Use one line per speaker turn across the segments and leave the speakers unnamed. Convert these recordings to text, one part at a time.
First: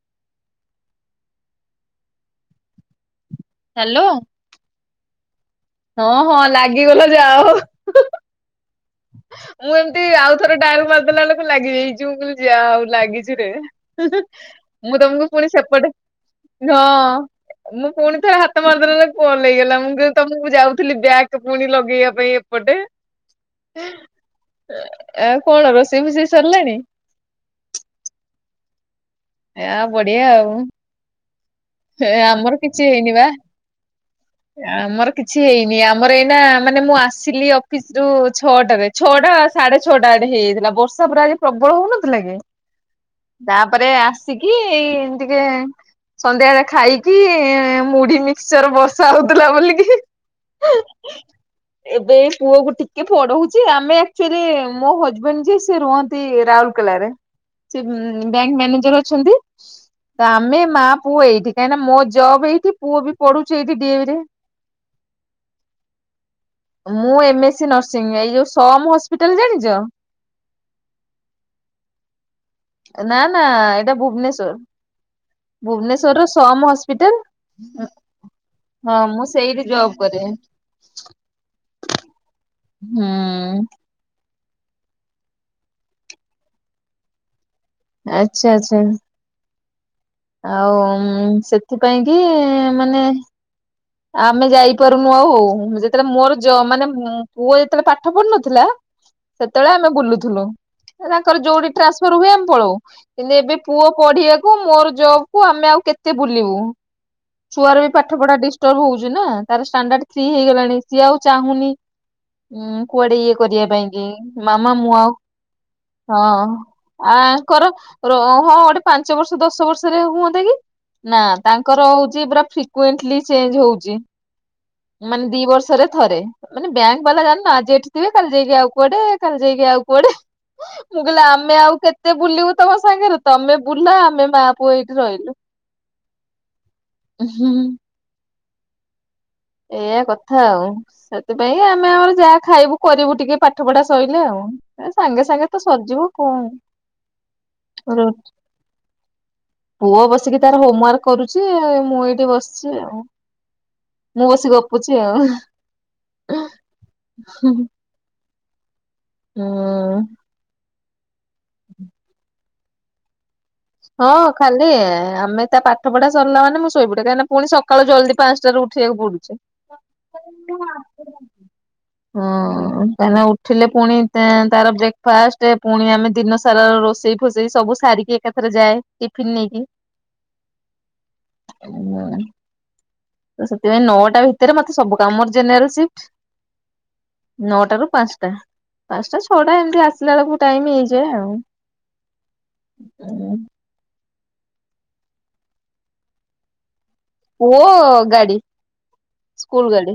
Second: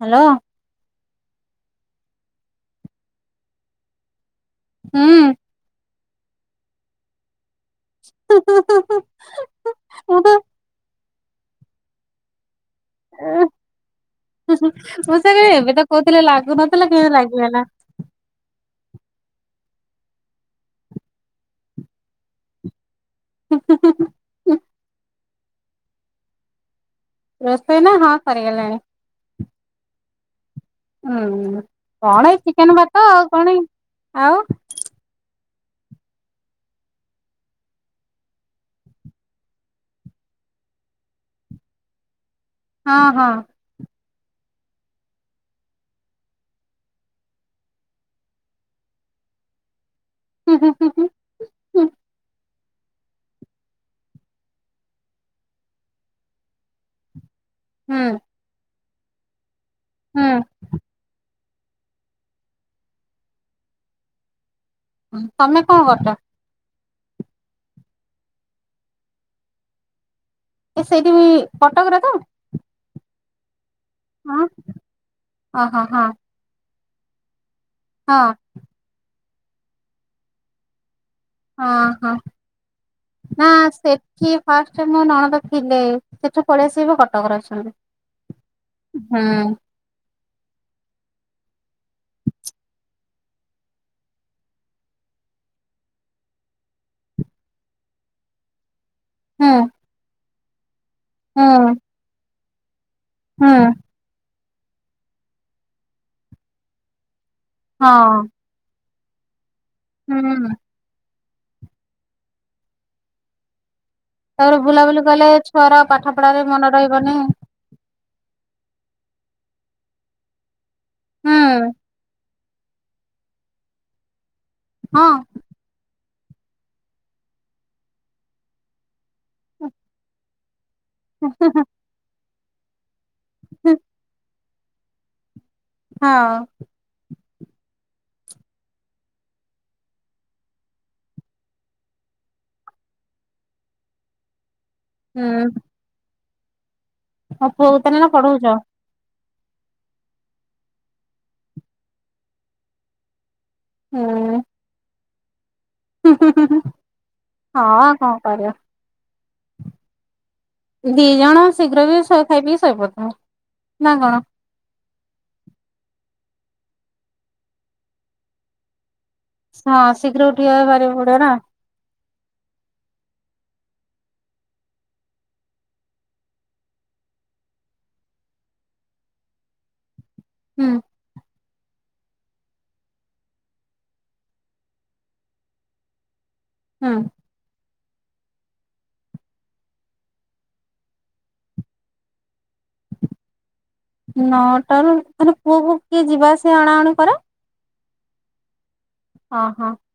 Hello.
Hello.
ହୁଁ।
ହଁ ହଁ ଲାଗିଗଲା ଯା ହଉ।
ହଁ ହଁ ହଁ ହଁ।
ମୁଁ ଏମିତି ଆଉଥରେ ଡାଏଲ ମାରିଦେଲା ବେଳକୁ ଲାଗିି ଯଇଛି ମୁ କହିଲି ଯା ହଉ ଲାଗିଛି ରେ ହୁଁ ମୁଁ ତମକୁ
ସେ
ପୁଣି
ଏବେ ତ
ସେପଟେ
କହୁଥିଲେ
ହଁ
ଲାଗୁନଥିଲା କେମିତି ଲାଗିଗଲା।
ମୁଁ ପୁଣି ଥରେ ହା ହାତ ମାରିବେଲେ ତ ପୁଅ ନେଇଗଲା ମୁଁ କଇଲି ତମକୁ ଯାଉଥିଲି ବ୍ୟାଗ୍ ପୁଣି ଲଗେଇବା ପାଇଁ ଏପଟେ ଆ କଣ ରୋଷେଇ ଫୋଷେଇ ସରିଲାଣି?
ରୋଷେଇ ନା ହଁ ସଗଲାଣି।
ଏ ବଢିଆ ଆଉ।
ହୁଁ।
ଏ
କଣ ଏଇ
ଆମର
ଚିକେନ
କିଛି
ଭାତ
ହେଇନି
ଆଉ
ବା
କଣ ଏଇ ଆଉ
ଆମର କିଛି ହେଇନି ଆମର ଏଇନା ମାନେ ମୁଁ ଆସିଲି ଅଫିସ ରୁ ଛଅଟାରେ ଛଅଟା ସାଢେ ଛଅଟା ଆଡେ ହେଇଯାଇଥିଲା ବର୍ଷା ପୁରା ଆଜି ପ୍ରବଳ ହଉନଥିଲା କି
ହଁ ହଁ।
ତାପରେ ଆସିକି ଏଇ ଟିକେ ସନ୍ଧ୍ୟା ଳେ ଖାଇକି ମୁଢି ମିକ୍ସଚର ବର୍ଷା ହଉଥିଲା ବୋଲିକି
ହୁଁ ହୁଁ ହୁଁ।
ହ [unintelligible]
ହୁଁ
ଏବେ ପୁଅ କୁ ଟିକେ ପଢଉଛି ଆମେ ଆଚୁଆଲି ମୋ ହଜବେଣ୍ଡ ଯ ସେ ରୁହନ୍ତି ରାଉ କେଲାରେ
ହୁଁ
ବ୍ୟାଙ୍କ ମ୍ୟାନେଜର ଅଛନ୍ତି
ହୁଁ
ଆମେ ମା ପୁଅ ଏଇଠି କାହିଁକିନା ମୋ ଜବ ଏଇଠି ପୁଅ ବି ପଢୁଛଛି ଏଇଠି ଡି ବି ରେ।
ତମେ କଣ କରଛ?
ମୁଁ ଏମଏସ୍ ସି ନର୍ସିଂ ଏଇ ଯୋଉ ସମ ହସ୍ପିଟାଲ ଜାଣିଛ
ସେଇଠି କଟକରେ ତ
ନା ନା ଏଇଟା
ହଁ
ଭୁବନେଶ୍ଵର
ଓହୋ ହଁ
ଭୁବନେଶ୍ୱରର ସମ ହସ୍ପିଟାଲ
ହଁ।
ହଁ ମୁଁ ସେଇଠି ଜବ କରେ।
ହଁ ହଁ ନା
ହୁଁ।
ସେ କିଏ ଫାଷ୍ଟ ମୋ ନଣନ୍ଦ ଥିଲେ ସେଠୁ ପଳେଇ ଆସିବ କଟକରେ ଅଛନ୍ତି।
ଆଚ୍ଛା ଆଚ୍ଛା।
ହୁଁ
ଆଉ ଉମ ସେଥି ପାଇଁକି ମାନେ। ଆମେ ଯାଇପାରୁନୁ ଆଉ ହୁ ହୁଁ ଯେତେବେଳେ ମୋର ଜମ ମାନେ ପୁଅ ଯେତେବେଳେ ପାଠ ପଢୁନଥିଲା।
ହୁଁ
ସେତେବେଳେ ଆମେ ବୁଲୁଥିଲୁ ଏ ୟାଙ୍କର ଯୋଉଠି
ହୁଁ
ଟ୍ରାନ୍ସଫର ହୁଏ ଆମେ ପଳଉ। କିନ୍ତୁ ଏବେ
ହୁଁ।
ପୁଅ ପଢିବାକୁ ମୋର ଜବକୁୁ ଆମେ ଆଉ କେତେ ବୁଲିବୁ। ଛୁଆର
ହଁ
ବି ପାଠ ପଢା ଡିଷ୍ଟର୍ବ ହଉଛିି ନା, ତାର ଇଶଣ୍ଡାର୍ ଥ୍ରୀ
ହୁଁ
ହେଇଗଲାଣି। ସିଏ ଆଉ ଚାହୁଁନିଉମ କୁଆଡେ ଇଏ କରିବା ପାଇଁ। ଏ
ତାପରେ
ମାମା ମୁଁ
ବୁଲାବୁଲି
ଆଉ
କଲେ ଛୁଆର ପାଠ ପଢାରେ
ହଁ
ମନ ରହିବନି।
ଆ କର ର ହଁ ଗୋଟେ ପାଞ୍ଚ ବର୍ଷ ଦଶ ବର୍ଷରେ ହୁଅନ୍ତା କି, ନା
ହୁଁ
ତାଙ୍କର ହଉଛି ପୁରା ଫ୍ରୀକୁଇଂଟଲି ଚେଞ୍ଜ ହଉଛି।
ହଁ
ମାନେ ଦିିବର୍ଷରେ ଥରେ ମାନେ ବ୍ୟାଙ୍କ ବାଲା ଜାଣିନା ଯେ ଏଠି ଥିବେ କାଲି ଯେଇକି ଆଉ କୁଆଡେ କାଲି ଯେଇକି ଆଉ କୁଆଡେ। ମୁଁ କହିଲି ଆମେ ଆଉ କେତେ ବୁଲିବୁ ତମ ସାଙ୍ଗରେ? ତମେ ବୁଲ ଆମେ ମା ପୁ ପୁଅ ଏଇଠି ରହିଲୁ।
ହଁ
ହଁ ହୁଁ ଏୟା କଥା ଆଉ। ସେଥିପାଇଁ ଆମେ ଆମର ଯାହା ଖାଇବୁ କରିବୁ ଟିକେ ପାଠ ପଢା ସରିଲେ ଆଉ। ଏ ସାଙ୍ଗେ ସାଙ୍ଗେ ତ ସରିଯିବ କଣ।
ତମ ପୁଅକୁ ତମେ
ର-
ନା ପଢ଼ଉଛ?
ପୁଅ ବସିକି ତାର ହୋମୱାର୍କ କରୁଛି ମୁଁ ଏଇଠି ବସିଛି ଆଉ। ମୁଁ
ହୁଁ।
ବସି ଗପୁଛି ଆଉ।
ହଁ କଣ କରିବ
ହୁଁ
ଦି ଜଣ ଶୀଘ୍ର ପିଇ ଖାଇ ଶୋଇ ପଡିଥାଉ।
ହଁ ଖାଲି ଆମେ ତା ପାଠ ପଢା ସିରିଲା ମାନେ ମୁଁ ଶୋଇପଡେ କାହିଁନା ପୁଣି ସକାଳୁ ଜଲଦି ପାଞ୍ଚଟାରୁ ଉଠିବାକୁ ପଡୁଛି।
ହଁ ଶୀଘ୍ର ଉଠିଵା ଭାରି ପଡେ ନା?
ହଁ କାହିଁନା ଉଠିଲେ ପୁଣି ତେ ତାର ବ୍ରେକଫାଷ୍ଟ ପୁଣି ଆମେ ଦିନ ସାରା ରୋଷେଇ ଫସେଇ ସବୁ ସାରିକି ଏକାଥର ଯାଏ ଟିଫିନ ନେଇକି।
ହୁଁ
ହୁଁ ତ ସେଥିପାଇଁ ନଅଟା ଭିତରେ ମତେ ସବୁ କାମ ଜେନେରାଲ ସିଫ୍ଟ।
ହୁଁ
ନଅଟାରୁ ପାଞ୍ଚଟା। ପାଞ୍ଚଟା ଛଅଟା ଏମିତି ଆସିଲା ବେଳକୁ ଟାଇମ ହେଇଯାଏ ଆଉ।
ନଅଟାରୁ ମାନେ ପୁଅକୁୁ କିଏ ଯିବା ଆସିବା ଅଣାଅଣି କରେ?
ପୁଅ ଗାଡି
ଓହୋ
ସ୍କୁଲ ଗାଡି।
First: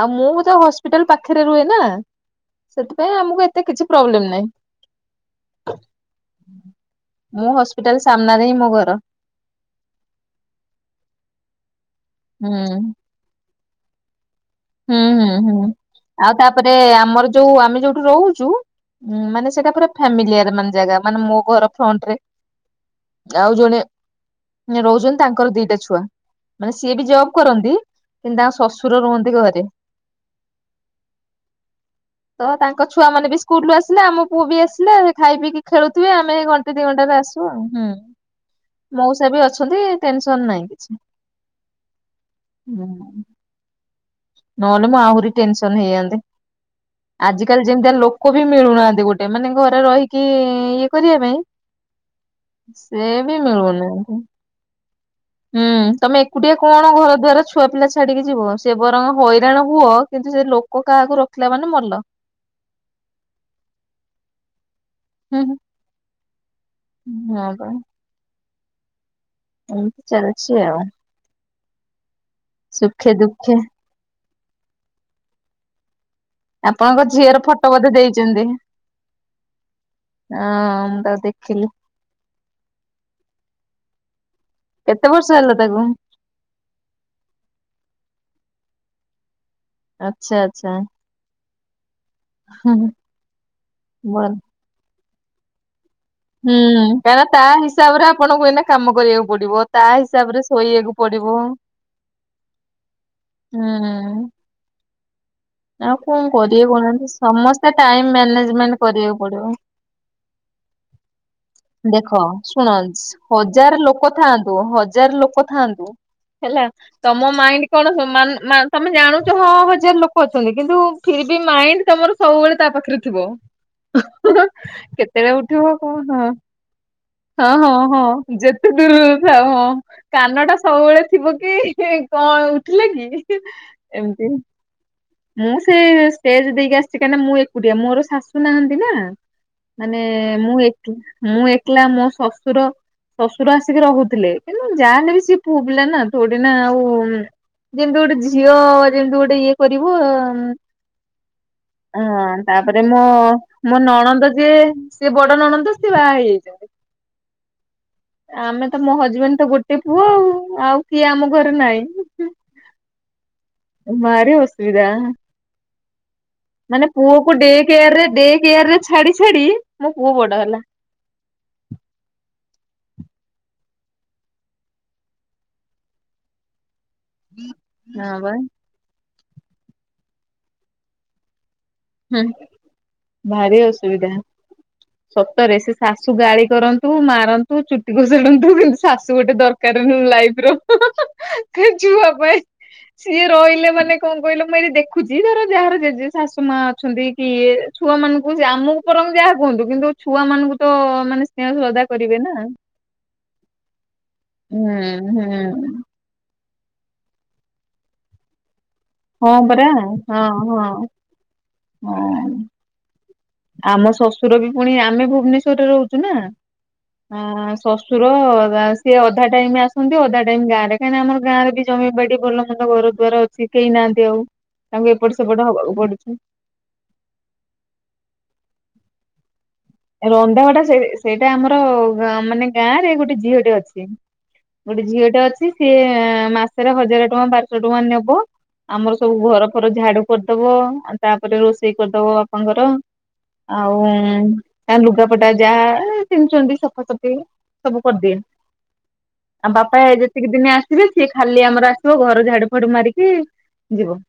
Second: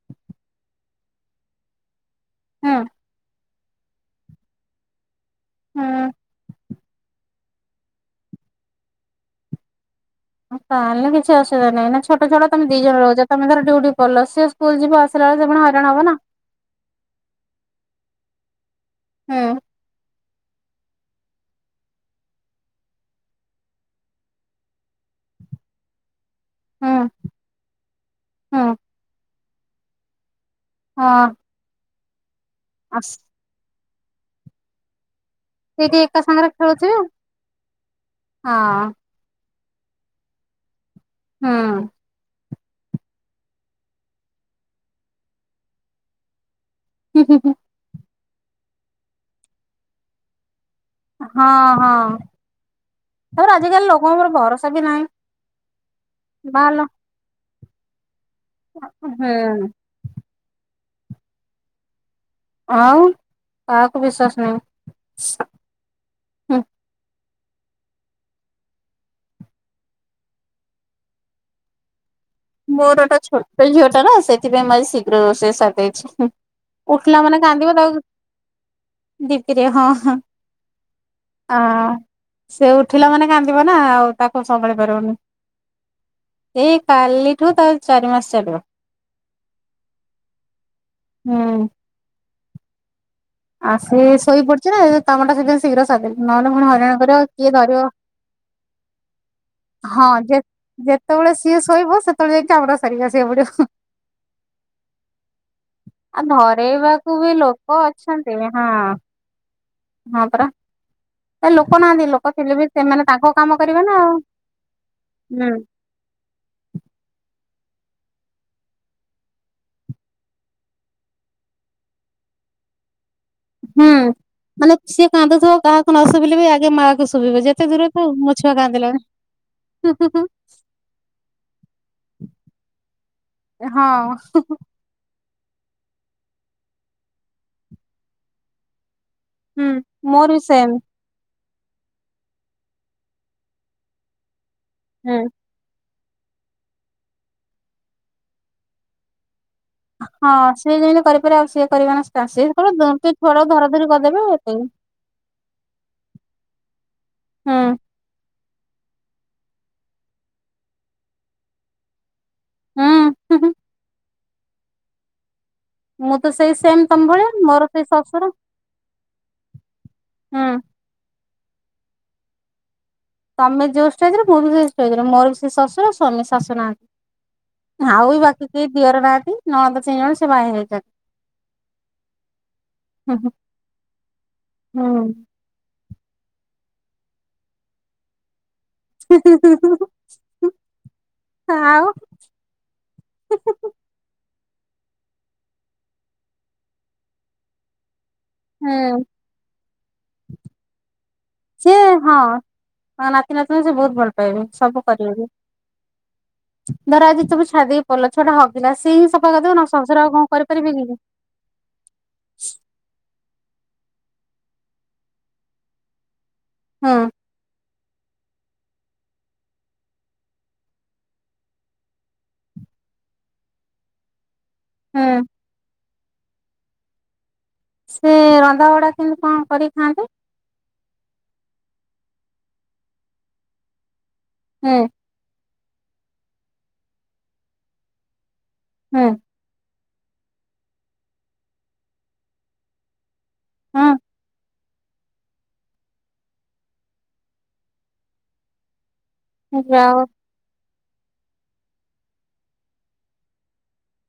ଆଉ ମୁଁ ଭି ତ ହସ୍ପିଟାଲ ପାଖରେ ରୁହେ ନା,
ହୁଁ
ସେଥିପାଇଁ ଆମକୁ ଏ ଏତେ କିଛି ପ୍ରୋବ୍ଲେମ୍ ନାହି।
ହୁଁ।
ମୁଁ ହସ୍ପିଟାଲ ସାମ୍ନାରେ ହିଁ ମୋ ଘର।
ତାହେଲେ କିଛି ଅସୁବିଧା ନାଇ ନା, ଛୋଟ ଛୁଆଟା
ହୁଁ
ତମେ ଦି ଜଣ ରହୁଛ ତମେ ଧର ଡିଉଟି କଲୋ ସେ
ହୁଁ ହୁଁ
ପୁଣି
ହୁଁ
ହଇରାଣ ହବ ନା।
ଆଉ ତାପରେ ଆମର ଯୋଉ ଆମେ ଯୋଉଠୁ ରହୁଛୁ, ଉଁ, ମାନେ
ହୁଁ
ସେଟା ପୁରା ଫେମିଲିଆର ମାନେ ଜାଗା ମାନେ ମୋ ଘର ଫ୍ରଣ୍ଟ ରେ ଆଉ ଜଣେ ନେ ରହୁଛନ୍ତି ତାଙ୍କର ଦିଟା ଛୁଆ। ମାନେ ସିଏ ବି
ହୁଁ
ଜବ୍ କରନ୍ତି, କିନ୍ତୁ ତାଙ୍କ
ହୁଁ
ଶଶୁର ରୁହନ୍ତି ଘରେ।
ହଁ।
ତ ତାଙ୍କ
ଆସ
ଛୁଆ ମାନେ ବି ସ୍କୁଲ୍ ରୁୁ ଆସିଲେ, ଆମ ପୁଅ ବି ଆସିଲା ସେ ଖାଇ ପିଇକି
ସେଇଠି
ଖେଳୁଥିବେ
ଏକା
ଆମେ ଏ
ସାଙ୍ଗରେ
ଘଣ୍ଟେ ଦି
ଖେଳୁଥିବେ
ଘଣ୍ଟାରେ ଆସୁ ଆଉ ହୁଁ,
ହଁ
ମଉସା ସେ ବି ଅଛନ୍ତି ଟେନସନ୍ ନାହିଁ କିଛି।
ହଁ।
[inaudible] ନନେ ମୁଁ ଆହୁରି ଟେନସନ୍ ହେଇଯାନ୍ତି,
ହୁଁ ହୁଁ
ଆଜିିକାଲି ଯେମିତିଆ ଲୋକ ବି ମିଳୁନାହାନ୍ତି ଗୋଟେ ମାନେ ଘରେ ରହିକି ଇଏ କରିବା ପାଇଁ
ହଁ ହଁ
ସେ ବି
ତାପରେ ଆଜିକାଲି
ମିଳୁନାହି।
ଲୋକଙ୍କର ଭରସା ବି ନାହିଁ।
ହୁଁ, ତୋମେ ଏକୁଟିଆ
ବାହାରିଲ
କଣ ଘର ଦ୍ଵାର ଛୁଆ ପିଲା ଛାଡିକି ଯିବ, ସେ ବରଂ ହଇରାଣ
ହୁଁ
ହୁଅ କିନ୍ତୁ ସେ ଲୋକ କାହାକୁ ରଖିଲା ମାନେ ମଲ।
ଆଉ କାହାକୁ ବିଶ୍ଵାସ ନାହିଁ।
ହୁଁ,
ହୁଁ
ହୁଁ, ନା ପା। ଏମତି ଚାଲିଚି ଆଉ।
ମୋର
ସୁଖେ
ଗୋଟେ
ଦୁଃଖେ
ଛୋଟ ଝିଅଟା ନା ସେଥିପାଇଁ ମୁଁ ଆଜି ଶୀଘ୍ର ରୋଷେଇ ସାରଦେଇଛି ହୁଁ,।
ଆପଣଙ୍କ ଝିଅର ଫଟୋ ବୋଧେ ଦେଇଚନ୍ତି?
ଡିପି ରେ ହଁ, ହଁ,
ମୁଁ ତାକୁ
ଆ,
ଦେଖିଲି
ସେ ଉଠିଲା ମାନେ କାନ୍ଦିବ ନା ଆଉ ତାକୁ ସମ୍ଭାଳି
କେତେ
ପାରିବୁନି।
ବର୍ଷ ହେଲା ତାକୁ?
ଏଇ କାଲିିଠୁ ତାର ଚାରି ମାସ ଚାଲିବ।
ଆଚ୍ଛା, ଆଚ୍ଛା।
ହଁ।
ହଁ।
ଆ, ସେ ଶୋଇ ପଡିଚି ନା [inaudible] କାମଟା ଶୀଘ୍ର ଶୀଘ୍ର ସାରଦେଲି।
ହୁଁ, କାହିଁକି ନା ତା ହିସାବରେ ଆପଣଙ୍କୁ ଏଇନା କାମ କରିବାକୁ ପଡିବ, ତା
ହଁ ଯେ
ହିସାବରେ ସେ
ଯେତେବେଳେ ସିଏ ଶୋଇବ ସେତେବେଳେ ଯାଇକି କାମଟା ସାରିକି ଆସିବାକୁ ପଡିବ।
ହୁଁ ଆଉ କଣ କରିବେ କହୁନାହାନ୍ତି,
ଧରେଇବାକୁ ବି
ସମସ୍ତେ
ଲୋକ
ଟାଇମ୍
ଅଛନ୍ତି ହଁ
ମ୍ୟାନେଜମେଣ୍ଟ କରିବାକୁ ପଡିବ।
ହଁ ପରା। ଏ ଲୋକ ନାହାନ୍ତି
ଦେଖ
ଲୋକ ଥିଲେ ବି
ଶୁଣ
ସେମାନେ ତାଙ୍କ କାମ
ହଜାର
କରିବେ ନା
ଲୋକ
ଆଉ
ଥାଆନ୍ତୁ, ହଜାର ଲୋକ
ହୁଁ
ଥାଆନ୍ତୁ ହେଲା ତୋମ ମାଇଣ୍ଡ କଣ ମାନ ମା- ତୋମେ ଜାଣୁଚ ହଁ ହଜାର ଲୋକ ଅଛନ୍ତି କିନ୍ତୁ ଫିରବି ମାଇଣ୍ଡ ତୋମର ସବୁବେଳେ ତା ପାଖରେ ଥିବ।
ହୁଁ, ମାନେ ସିଏ
କେତେବେଳେ
କାନ୍ଦୁଥୁବ
ଉଠିବ
କାହାକୁ ନ
କଣ
ଶୁଭିଲେ ବି ଆଗେ ମା କୁ ଶୁ
ହଁ, ହଁ, ହଁ, ହଁ ଯେତେ ଦୂରୁରୁ ଥାଅ ହଁ। କାନ ଟା ସବୁବେଳେ ଥିବ କି କଣ ଉଠିଲା କି?
ହଁ।
ଏମିତି। ମୁଁ ସେ ଷ୍ଟେଜ୍ ଦେଇକି ଆସିଚି, କାଇଁ ନା ମୁଁ ଏକୁଟିଆ ମୋର ଶାଶୁ ନାହାଁନ୍ତି ନା।
ହୁଁ
ମାନେ
ମୋର ବି
ମୁଁ
ସେମ୍।
ଏକୁ [inaudible] ମୁଁ ଏକଲା ମୋ ଶଶୁର, ଶଶୁର ଆସିକି ରହୁଥିଲେ କିନ୍ତୁ ଯା
ହୁଁ
ହେନେବି ସିଏ ପୁଅପିଲା ନା ଥୋଡ଼ି ନା ଆଉ ଉଁ, ଯେମିତି ଗୋଟେ ଝିଅ ଯେମିତି ଗୋଟେ ଇଏ କରିବ,
ହଁ ସିଏ ଯେମିତି କରିପାରିବେ ଆଉ ସିଏ କରିବେନା
ହଁ
ସିଏ ଧରା
ତାପରେ ମୋ
ଧରି
ମୋ
କରିଦେବେ
ନଣନ୍ଦ ଯେ
ଏତିକି
ସିଏ ବଡ ନଣନ୍ଦ ସିଏ ବାହା ହେଇଯାଇଚନ୍ତି।
ହୁଁ।
ଆମେ ତ ମୋ ହଜବେଣ୍ଡ ତ ଗୋଟେ ପୁଅ ଆଉ, ଆଉ କିଏ ଆମ ଘରେ ନାଇଁ।
ହଁ ହୁଁ ହୁଁ।
ଭାରି ଅସୁବିଧା।
ମୁଁ ତ ସେଇ ସେମ୍
ମାନେ
ତମ ଭଳିଆ
ପୁଅକୁ ଡେ
ମୋର ସେଇ
କେୟାରେ ଡେ
ଶଶୁର
କେୟାରେ ଛାଡି ଛାଡି ମୋ ପୁଅ ବଡ
ହୁଁ।
ହେଲା।
ତମେ ଯୋଉ ଷ୍ଟେଜରେ ମୁଁ ବି ସେଇ ଷ୍ଟେଜରେ ମୋର ବି ସେ ଶଶୁର ସ୍ୱାମୀ ଶାଶୁ ନାହାନ୍ତି।
ହଁ
ଆଉ
ବା
ବାକି କେଇ ଦିଅର ନାହାନ୍ତି ନଣନ୍ଦ ତିନି ଜଣ ସେ ବାହା ହେଇଯାଇଚନ୍ତି।
ହୁଁ ଭାରି ଅସୁବିଧା ସ ସତରେ ସେ ଶାଶୁ ଗାଳି କରନ୍ତୁ ମାରନ୍ତୁ ଚୁଟି ଘୋଷାଡନ୍ତୁ କିନ୍ତୁ ଶାଶୁ ଗୋଟେ
ହୁଁ
ଦରକାର ଲାଇଫ ର ଖା
ଆଉ
ଛୁଆ ପାଇଁ। ସିଏ ରହିଲେ ମାନେ କଣ କହିଲ ମୁଁ ଏଠି ଦେଖୁଚି ଧର ଯାହାର ଜେଜେ ଶାଶୁ ମା ଅଛନ୍ତି କି ଇଏ ଛୁଆ ମାନଙ୍କୁ କୁ ଆମକୁ
ହୁଁ
ପରୋମ୍ ଯାହା କୁହନ୍ତୁ କିନ୍ତୁ ଛୁଆ ମାନଙ୍କୁ ତ ମାନେ ସେ
ସେ ହଁ ନାତି ନାତୁଣି ସେ ବହୁତ ଭଲ ପାଇବେ
ହୁଁ
ସବୁ କରିବ
ହୁଁ
ଧର ଆଜି ତୁମେ ଛାଡଦେଇକି ପଲ ଛୁଆଟା ହ ପିଲା ସେ ହିଁ ସଫା
ହଁ
କରିଦବ
ପରା
ଆଉ ଶଶର ଆଉ କଣ
ହଁ
କରିପାରିବି
ହଁ।
କିି?
ହଁ। ଆମ ଶଶୁର ବି ପୁଣି ଆମେ ଭୁବନେଶ୍ଵରେ ରହୁଚୁ ନା।
ହଁ।
ହଁ ଶଶୁର ସିଏ ଅଧା ଟାଇମ ଆସନ୍ତି ଅଧା ଟାଇମ ଗାଁରେ କାଇଁ ନା ଆମ ଗାଁରେ ବି ଜମିବାଡି ଭଲ ମନ୍ଦ ଘରଦ୍ଵାର ଅଛି କେଇନାନ୍ତି ଆଉ ତାଙ୍କୁ ଏପଟ
ହୁଁ
ସେପଟ ହବାକୁ ପଡୁଚି।
ସେ ରନ୍ଧା ବଡା କେମିତି କଣ କରି
ରନ୍ଧାବଢ଼ା ସେ ସେଇଟା ଆମର ମାନେ ଗାଁ ରେ ଗୋଟେ ଝିଅଟେ ଅଛି।
ହୁଁ
ଗୋଟେ ଝିଅ ଟେ ଅଛି ସିଏ ମାସରେ ହଜାର ଟଙ୍କା ବାରଶହ ଟଙ୍କା ନେବ। ଆମର
ହୁଁ
ସବୁ ଘର ଫର ଝାଡୁ କରିଦବ ତାପରେ ରୋଷେଇ କରିଦବ ବାପାଙ୍କର। ଆଉ ତା ଲୁଗାପଟା ଯାହା ପିନ୍ଧୁଚନ୍ତି ସଫାସଫି ସବୁ କରିଦିଏ। ଆମ
ହୁଁ
ବାପା
ଯାହା
ଏଜ୍
ହଉ
ଯେତିକି ଦିନେ ଆସିବେ ସିଏ ଖାଲି ଆମର ଆସିବ ଘର ଝାଡୁ ଫାଡୁ ମାରିକି ଯିବ।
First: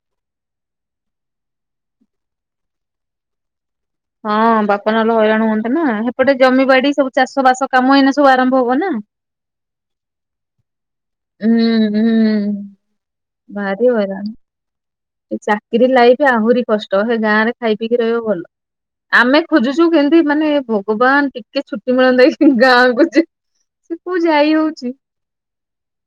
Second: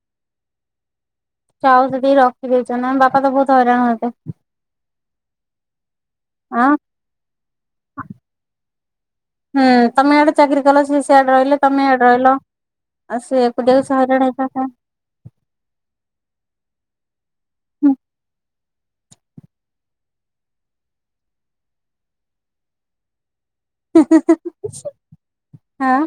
ଯାହାହଉ ସେତିକି ରଖିଦେଇଚ ନା ବାପା ତ ବୋହୁତ ହଇରାଣ ହଉଥିବେ।
ହଁ ବାପା ନଲେ ହଇରାଣ ହୁଅନ୍ତେ ନା। ସେପଟେ ଜମି
ଆଁ
ବାଡି ସବୁ ଚାଷ ବାସ କାମ ଏଇନା ସବୁ ଆରମ୍ଭ ହବ ନା।
ହୁଁ ତମେ ଇଆଡେ ଚାକିରି କଲ ସେ ସିଆଡେ ରହିଲେ
ହୁଁ
ତମେ
ହୁଁ।
ୟାଡେ ରହିଲ। ଆଉ ସେ ଏକୁଟିଆକୁ ହଇରାଣ ହେଇଥାନ୍ତା।
ଚାକିରି ଲାଇଫ ଆହୁରି କଷ୍ଟ ହେ ଗାଁ ରେ ଖାଇ ପିଇକି ରହିବ ଭଲ। ଆମେ ଖୋଜୁଚୁ କେନ୍ତି ମାନେ ଭଗବାନ ଟିକେ ଛୁଟି ମିଳନ୍ତା କି ଗାଁକୁ ଯିବି
ହିଁ ହିଁ ହଁ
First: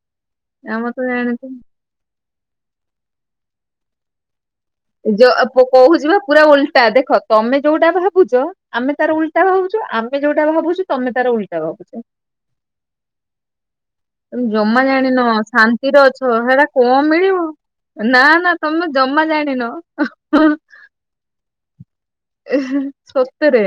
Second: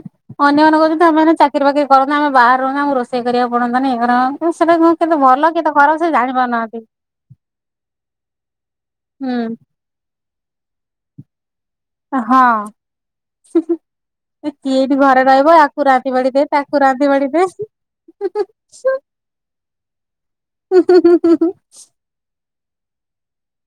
ଅନ୍ୟ ମାନେ
ଆମର ତ
କୋହୁଚନ୍ତି ଆମେମାନେ
ଜାଣିଥିବୁ
ଚାକିରି ବାକିରି କରନ୍ତୁ ଆମେ ବାହାରେ ରୁହୁନ୍ତୁ ଆମକୁ ରୋଷେଇ କରିବାକୁ ପଡନ୍ତାନି ଇଏ କରିବାକୁ ଉଁ ସେଟା [unintelligible]
ଯ ଅ ପୋ
କେତେ ଖରାପ
କୋହୁଚି
ସେ
ପା
ଜାଣି
ପୁରା
ପାରୁନାହାନ୍ତି
ଓଲଟା ଦେଖ ତମେ ଯୋଉଟା ଭାବୁଚ ଆମେ ତାର
ହୁଁ
ଓଲଟା ଭାବଛୁ ଆମେ ଯୋଉଟା ଭାବୁଛୁ ତମେ ତାର ଓଲଟା ଭାବୁଛ।
ହଁ ହୁଁ ହୁଁ।
ତମେ
କିଏ
ଜମା
ଏଠି
ଜାଣିନ
ଘରେ ରହିବ ଆକୁ
ଶାନ୍ତିରେ
ରାନ୍ଧି
ଅଛ
ବାଡି ଦେ
ହେରା
ତାକୁ
କଣ
ରାନ୍ଧି ବାଡି
ମିଳିବ।
ଦେ
ନା ନା ତମେ ଜମା ଜାଣିନ
ହୁଁ ହୁଁ ହୁଁ ହୁଁ।
ଇହି ସତରେ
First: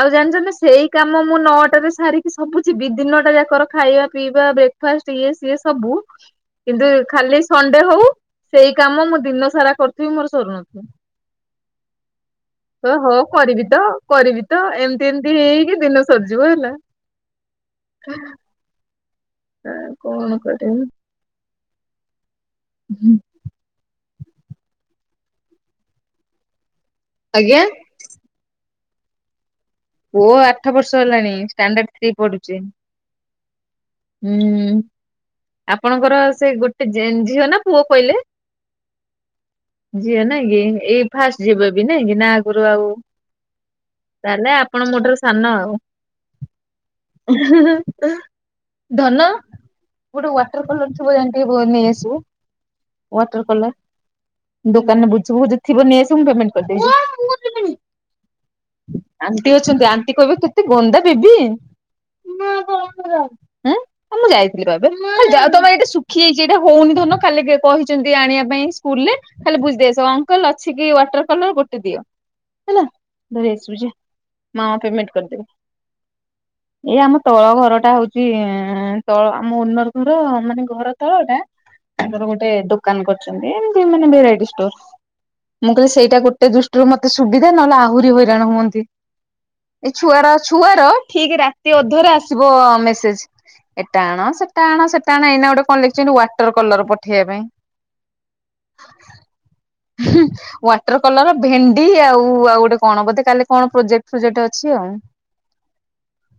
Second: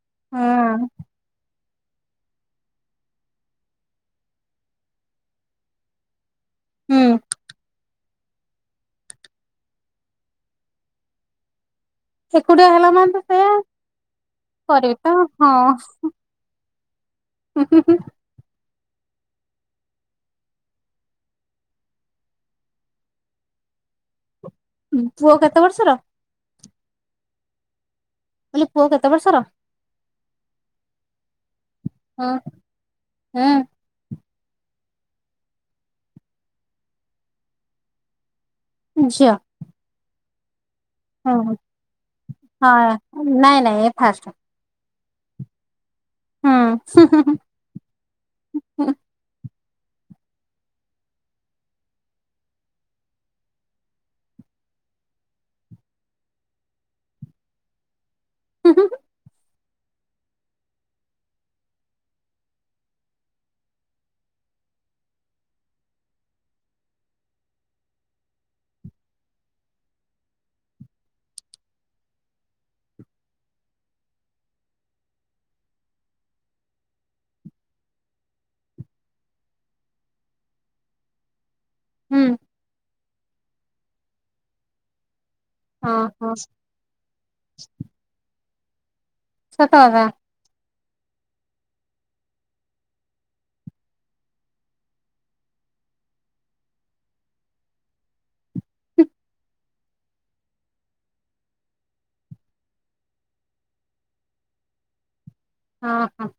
ଆଉ ଜାଣିଛନ୍ତିଛନ୍ତି ସେଇ
ହଁ
କାମ ମୁଁ ନଅଟାରେ ସାରି ସବୁ ଯିବି ଦିନ ଟା ଯାକର ଖାଇବା ପିଇବା ବ୍ରେକ୍ ଫାଷ୍ଟ ଇଏ ସିଏ ସବୁ। କିନ୍ତୁ
ହୁଁ
ଖାଲି ସଣ୍ଡେ ହୋଉ ସେଇ କାମ ମୁଁ ଦିନ ସାରା କରୁଥିବି ମୋର ସରୁନଥିବ।
ଏକୁ ଟିଆ ହେଲା
ହ ହୋ
ମାନେ ତ ସେଇଆ
କରିବି ତ କରିବି ତ
କରିବି
ଏମିତି
ତ
ଏମିତି ହେଇକି ହେଇକି ଦିନ ସରିଯିବ ହେଲା।
ହୁଁ ହୁଁ ହୁଁ।
କଣ। ଆଊ କଣ କରିମି। ହୁଁ।
ପୁଅ କେତେ ବର୍ଷର?
ଆଜ୍ଞା।
କହିଲି ପୁଅ କେତେ ବର୍ଷର?
ପୁଅ ଆଠ ବର୍ଷ ହେଲାଣି ଷ୍ଟାଣ୍ଡାର୍ଡ ଥ୍ରୀ ପଢୁଚି।
ହୁଁ।
ହୁଁ ଆପଣଙ୍କର ସେ ଗୋଟେ ଜେନ ଝିଅ ନା ପୁଅ କହିଲେ?
ଝିଅ।
ଝିଅ ନାଇଁ କି ଏଇ
ହଁ
ଫାଷ୍ଟ ଯିଏ
ହଁ
ବେବି ନାଇଁ କି ନା ଆଗରୁ ଆଉ
ନାଇଁ ନାଇଁ ଏ ଫାଷ୍ଟ।
ତାହେନେ ଆପ ଆପଣ ମୋ ଠାରୁ ସାନ ଆଉ।
ହୁଁ
ଧନ ଗୋଟେ ୱାଟର କଲର୍ ଥିବ ଜାଆନି ଟିକ ନେଇ ଆସିବୁ। Water colour. ଦୋକାନରେ ବୁଝିବୁ ବୁ ଜଦି ଥିବ ନେଇ ଆଶିବୁ ମୁ ପେମେଣ୍ଟ କରିଦେବି। ଆଣ୍ଟି ଅଚନ୍ତି ଆଣ୍ଟି କହିବେ କେତେ ଗନ୍ଦା ବେବି ଆ। ମୁଁ ଯାଇଥିଲିପା ଏବେ ତମ ଏଇଟା ଶୁଖି ଯାଇଚି ଏଇଟା ହଉନି ଧନ ଖାଲି କହିଚନ୍ତି ଆଣିବା ପାଇଁ ସ୍କୁଲ ରେ। ଖାଲି ବୁଝିଦେଇ ଆସିବ ଅଙ୍କଲ ଅଛି କି ୱାଟର କଲର ଗୋଟେ ଦିଅ। ହେଲା ଧରି ଆସିବୁ ଯାଆ ମାମା ପେମେଣ୍ଟ କରିଦେବେ। ଏଇ ଆମ ତଳ ଘରଟା ହୋଉଚି ଚି ତଳ ଆମ ଓନର୍ ଘର ମାନେ ଘର ତଳ ଟା
ହୁଁ
ତାଙ୍କର ଗୋଟେ ଦୋକାନ କରୁଚନ୍ତି ଏମିତି ମାନେ ଭେରାଇଟି ଷ୍ଟୋର। ମୁଁ କହିଲି ସେଇଟା
ଓହୋ
ଗୋଟେ ଦୃଷ୍ଟିରୁ ମତେ ସୁବିଧା ନହେଲେ ଆହୁରି ହଇରାଣ ହୁଅନ୍ତି।
ସତ
ଏ
କଥା।
ଛୁଆର ଛୁଆର ଠିକ୍ ରାତି ଅଧରେ ଆସିବ ମେସ ଏଟା ଆଣ ସେଟା ଆଣ ସେଟା ଆଣ ଏଇନା ଗୋଟେ କଣ ଲେଖିଚନ୍ତି ୱାଟର କଲର ପଠେଇବା ପାଇଁ। [inaudible]
[inaudible]
ହୁ। ୱାଟର କଲର ଭେଣ୍ଡି ଆଉ ଆଉ ଗୋଟେ କଣ ବୋଧେ କାଲି କଣ ପ୍ରୋଜେକ୍ଟ ଫୋଜେକ୍ଟ ଅଛି ଆଉ।
ହଁ ହଁ।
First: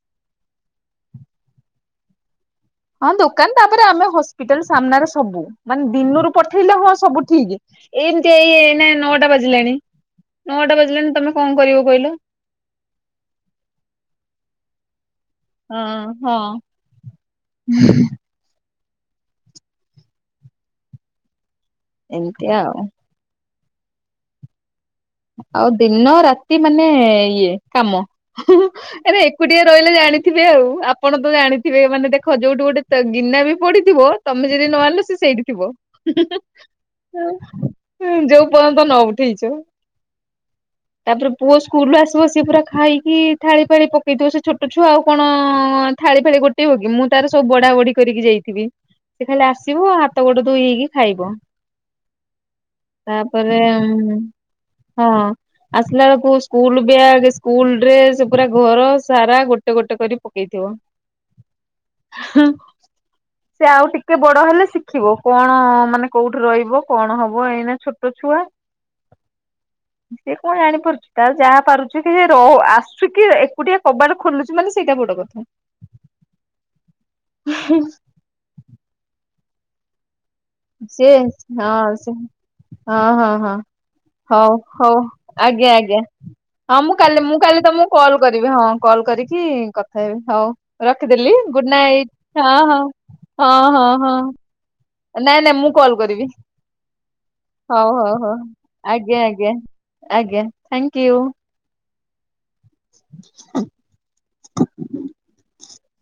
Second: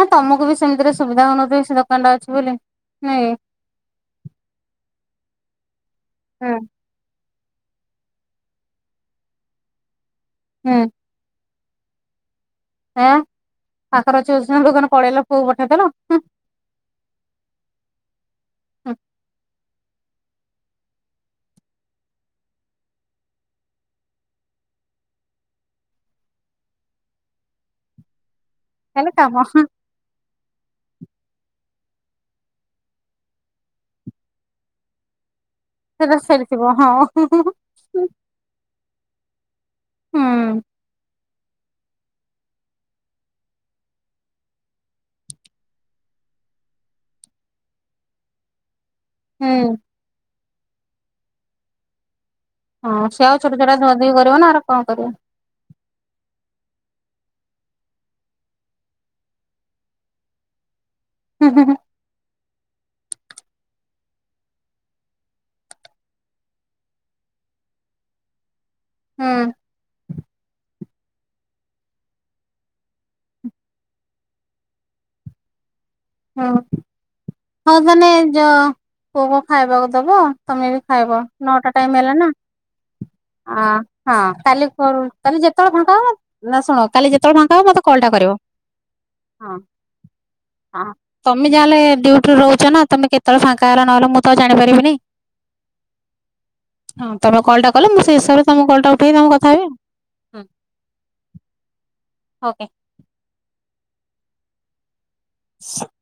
ହେ ତମକୁ ବି ସେମିତିରେ ସୁବିଧା ହୋଉନଥିବକି ସେ ଦୋକାନ ଟା ଅଛି ବୋଲି।
ହଁ
ନାଇଁ।
ଦୋକାନ ତାପରେ ଆମେ ହସ୍ପିଟାଲ ସାମ୍ନାରେ ସବୁ ମାନେ ଦିଇନରୁ
ହୁଁ।
ପଠେଇଲେ ହଁ ସବୁ ଠିକ ଏମିତି ଏଇ ଏଇନା ନଅଟା ବାଜିଲାଣି ନଅଟା
ହୁଁ
ବାଜିଲାଣି ତମେ କଣ କରିବ କହିଲ।
ହଁ ପାଖରେ ଅଛି ବୋଲି ସିନା ଦୋକାନ ପଳେଇଲୁ।
ହଁ ହଁ ହୁଁ।
ହୁଁ
ଏମିତି ଆଉ। ଆଉ ଦିଇନ ରାତି ମାନେ ଇଏ କାମ
ଖାଲି
ଆରେ
କାମ
ଏକୁଟିଆ
ହୁଁ।
ରହିଲେ ଜାଣି ଥିବେ ଆଉ ଆପଣ ତ ଜାଣିଥିବେ ମାନେ ଦେଖ ଯୋଉଠି ଗୋଟେ ଗିନା ବି ପଡିଥିବ। ତମେ ଯଦି ନ ଆଣିଲ ସ ସେଇଠି ଥିବ।
ସେଟା ସେଇଠି ଥିବ ହଁ ହୁଁ ହୁଁ
ଯୋଉ ପର୍ଯ୍ୟନ୍ତ ନ ଉଠେଇଛୁ।
ହୁଁ।
ତାପରେ ପୁଅ ସ୍କୁଲରୁ ଆସିବ ସିଏ ପୁରା ଖାଇକି ଥାଳି ଫାଳି ପକେଇଥିବ ସେ ଛୋଟ ଛୁଆ ଆଉ କଣ ଥାଳି ଫାଳି ଗୋଟେ ଟିବ କି ମୁଁ ତାର ସବୁ ବଡା ବଢି କରିକି ଯାଇଥିବି। ସେ ଖାଲି
ହୁଁ।
ଆସିବ ହାତ ଗୋଡ ଧୋଇ ହେଇକି ଖାଇବ।
ହଁ ସେ ଆଉ ଛୋଟ
ତାପରେ
ଛୁଆଟା ଧୁଆ ଧୁଇ କରିବ ନା ଏରା କଣ କରିବେ।
ହଁ। ଆସିଲା ବେଳକୁ ସ୍କୁଲ ବ୍ୟାଗ୍ ସ୍କୁଲ ଡ୍ରେସ ପୁରା ଘର ସାରା ଗୋଟେ ଗୋଟେ କରି ପକେଇଥିବ। [inaudible]
ହୁଁ ହୁଁ।
ହୂ ସେ ଆଉ ଟିକେ ବଡ଼ ହେଲେ ଶିଖିବ କଣ ମାନେ କୋଉଠି ରହିବ କଣ ହବ ଏଇନା ଛୋଟ ଛୁଆ।
ହୁଁ।
ସିଏକଣ ଜାଣିପାରୁଚି ତାରଯାହା ପାରୁଚି ସିଏ ରୋହୁ ଆସୁକି ଏକୁଟିଆ କବାଟ ଖୋଲୁଚି ମାନେ ସେଇଟା ବଡ଼ କଥା। [inaudible]
ହଁ ହଉ ତାହାଲେ ଯଁ ପୁଅକୁ ଖାଇବାକୁ ଦବ ତମେବି
ସିଏ
ଖାଇବ ନଅଟା
ହଁ
ଟାଇମ୍
ସେ
ହେଲାଣିନା।
ହଁ ହଁ। ହଁ ହଉ
କାଲି
ହଉ
କରୁ କାଲି
ଆଜ୍ଞା
ଯେତେବେଳେ ଫାଙ୍କା
ଆଜ୍ଞା
ହବ ନା
ହଁ
ଶୁଣ
ମୁଁ କାଲି ମୁଁ
ଯେତେବେଳେ ଫାଙ୍କା
କାଲି
ହବ ମତେ
ତମକୁ
ଟା
କଲ୍
କରିବ
କରିବି ହଁ। କଲ୍ କରିକି
ହଁ
କଥା ହେବି ହଉ
ହଁ
ରଖିଦେଲିି ଗୁଡ଼ ନାଇଟ୍ ହଁ ହଁ।
ତୋର
ହଁ
ଫାଙ୍କା ହେଲା
ହଁ
ନହେଲା
ହଁ
ମୁଁ ତଆଉ ଜାଣିପାରିବିନି।
ନାଇଁ ନାଇଁ ମୁଁ କଲ୍ କରିବି। [unintelligible]
କହିଲେ ମୁଁ ସେଇ
ହଉ।
ହିସାବରେ ତମ କଲ୍ ଟା ଉଠେଇକି
ଆଜ୍ଞା
ତମୁ
ଆଜ୍ଞା
କଥା ହେବି।
ଆଜ୍ଞା
ହୁଁ
ଥ୍ୟାଙ୍କ୍ୟୟୁ।
ଓକେ।
[inaudible]
[inaudible]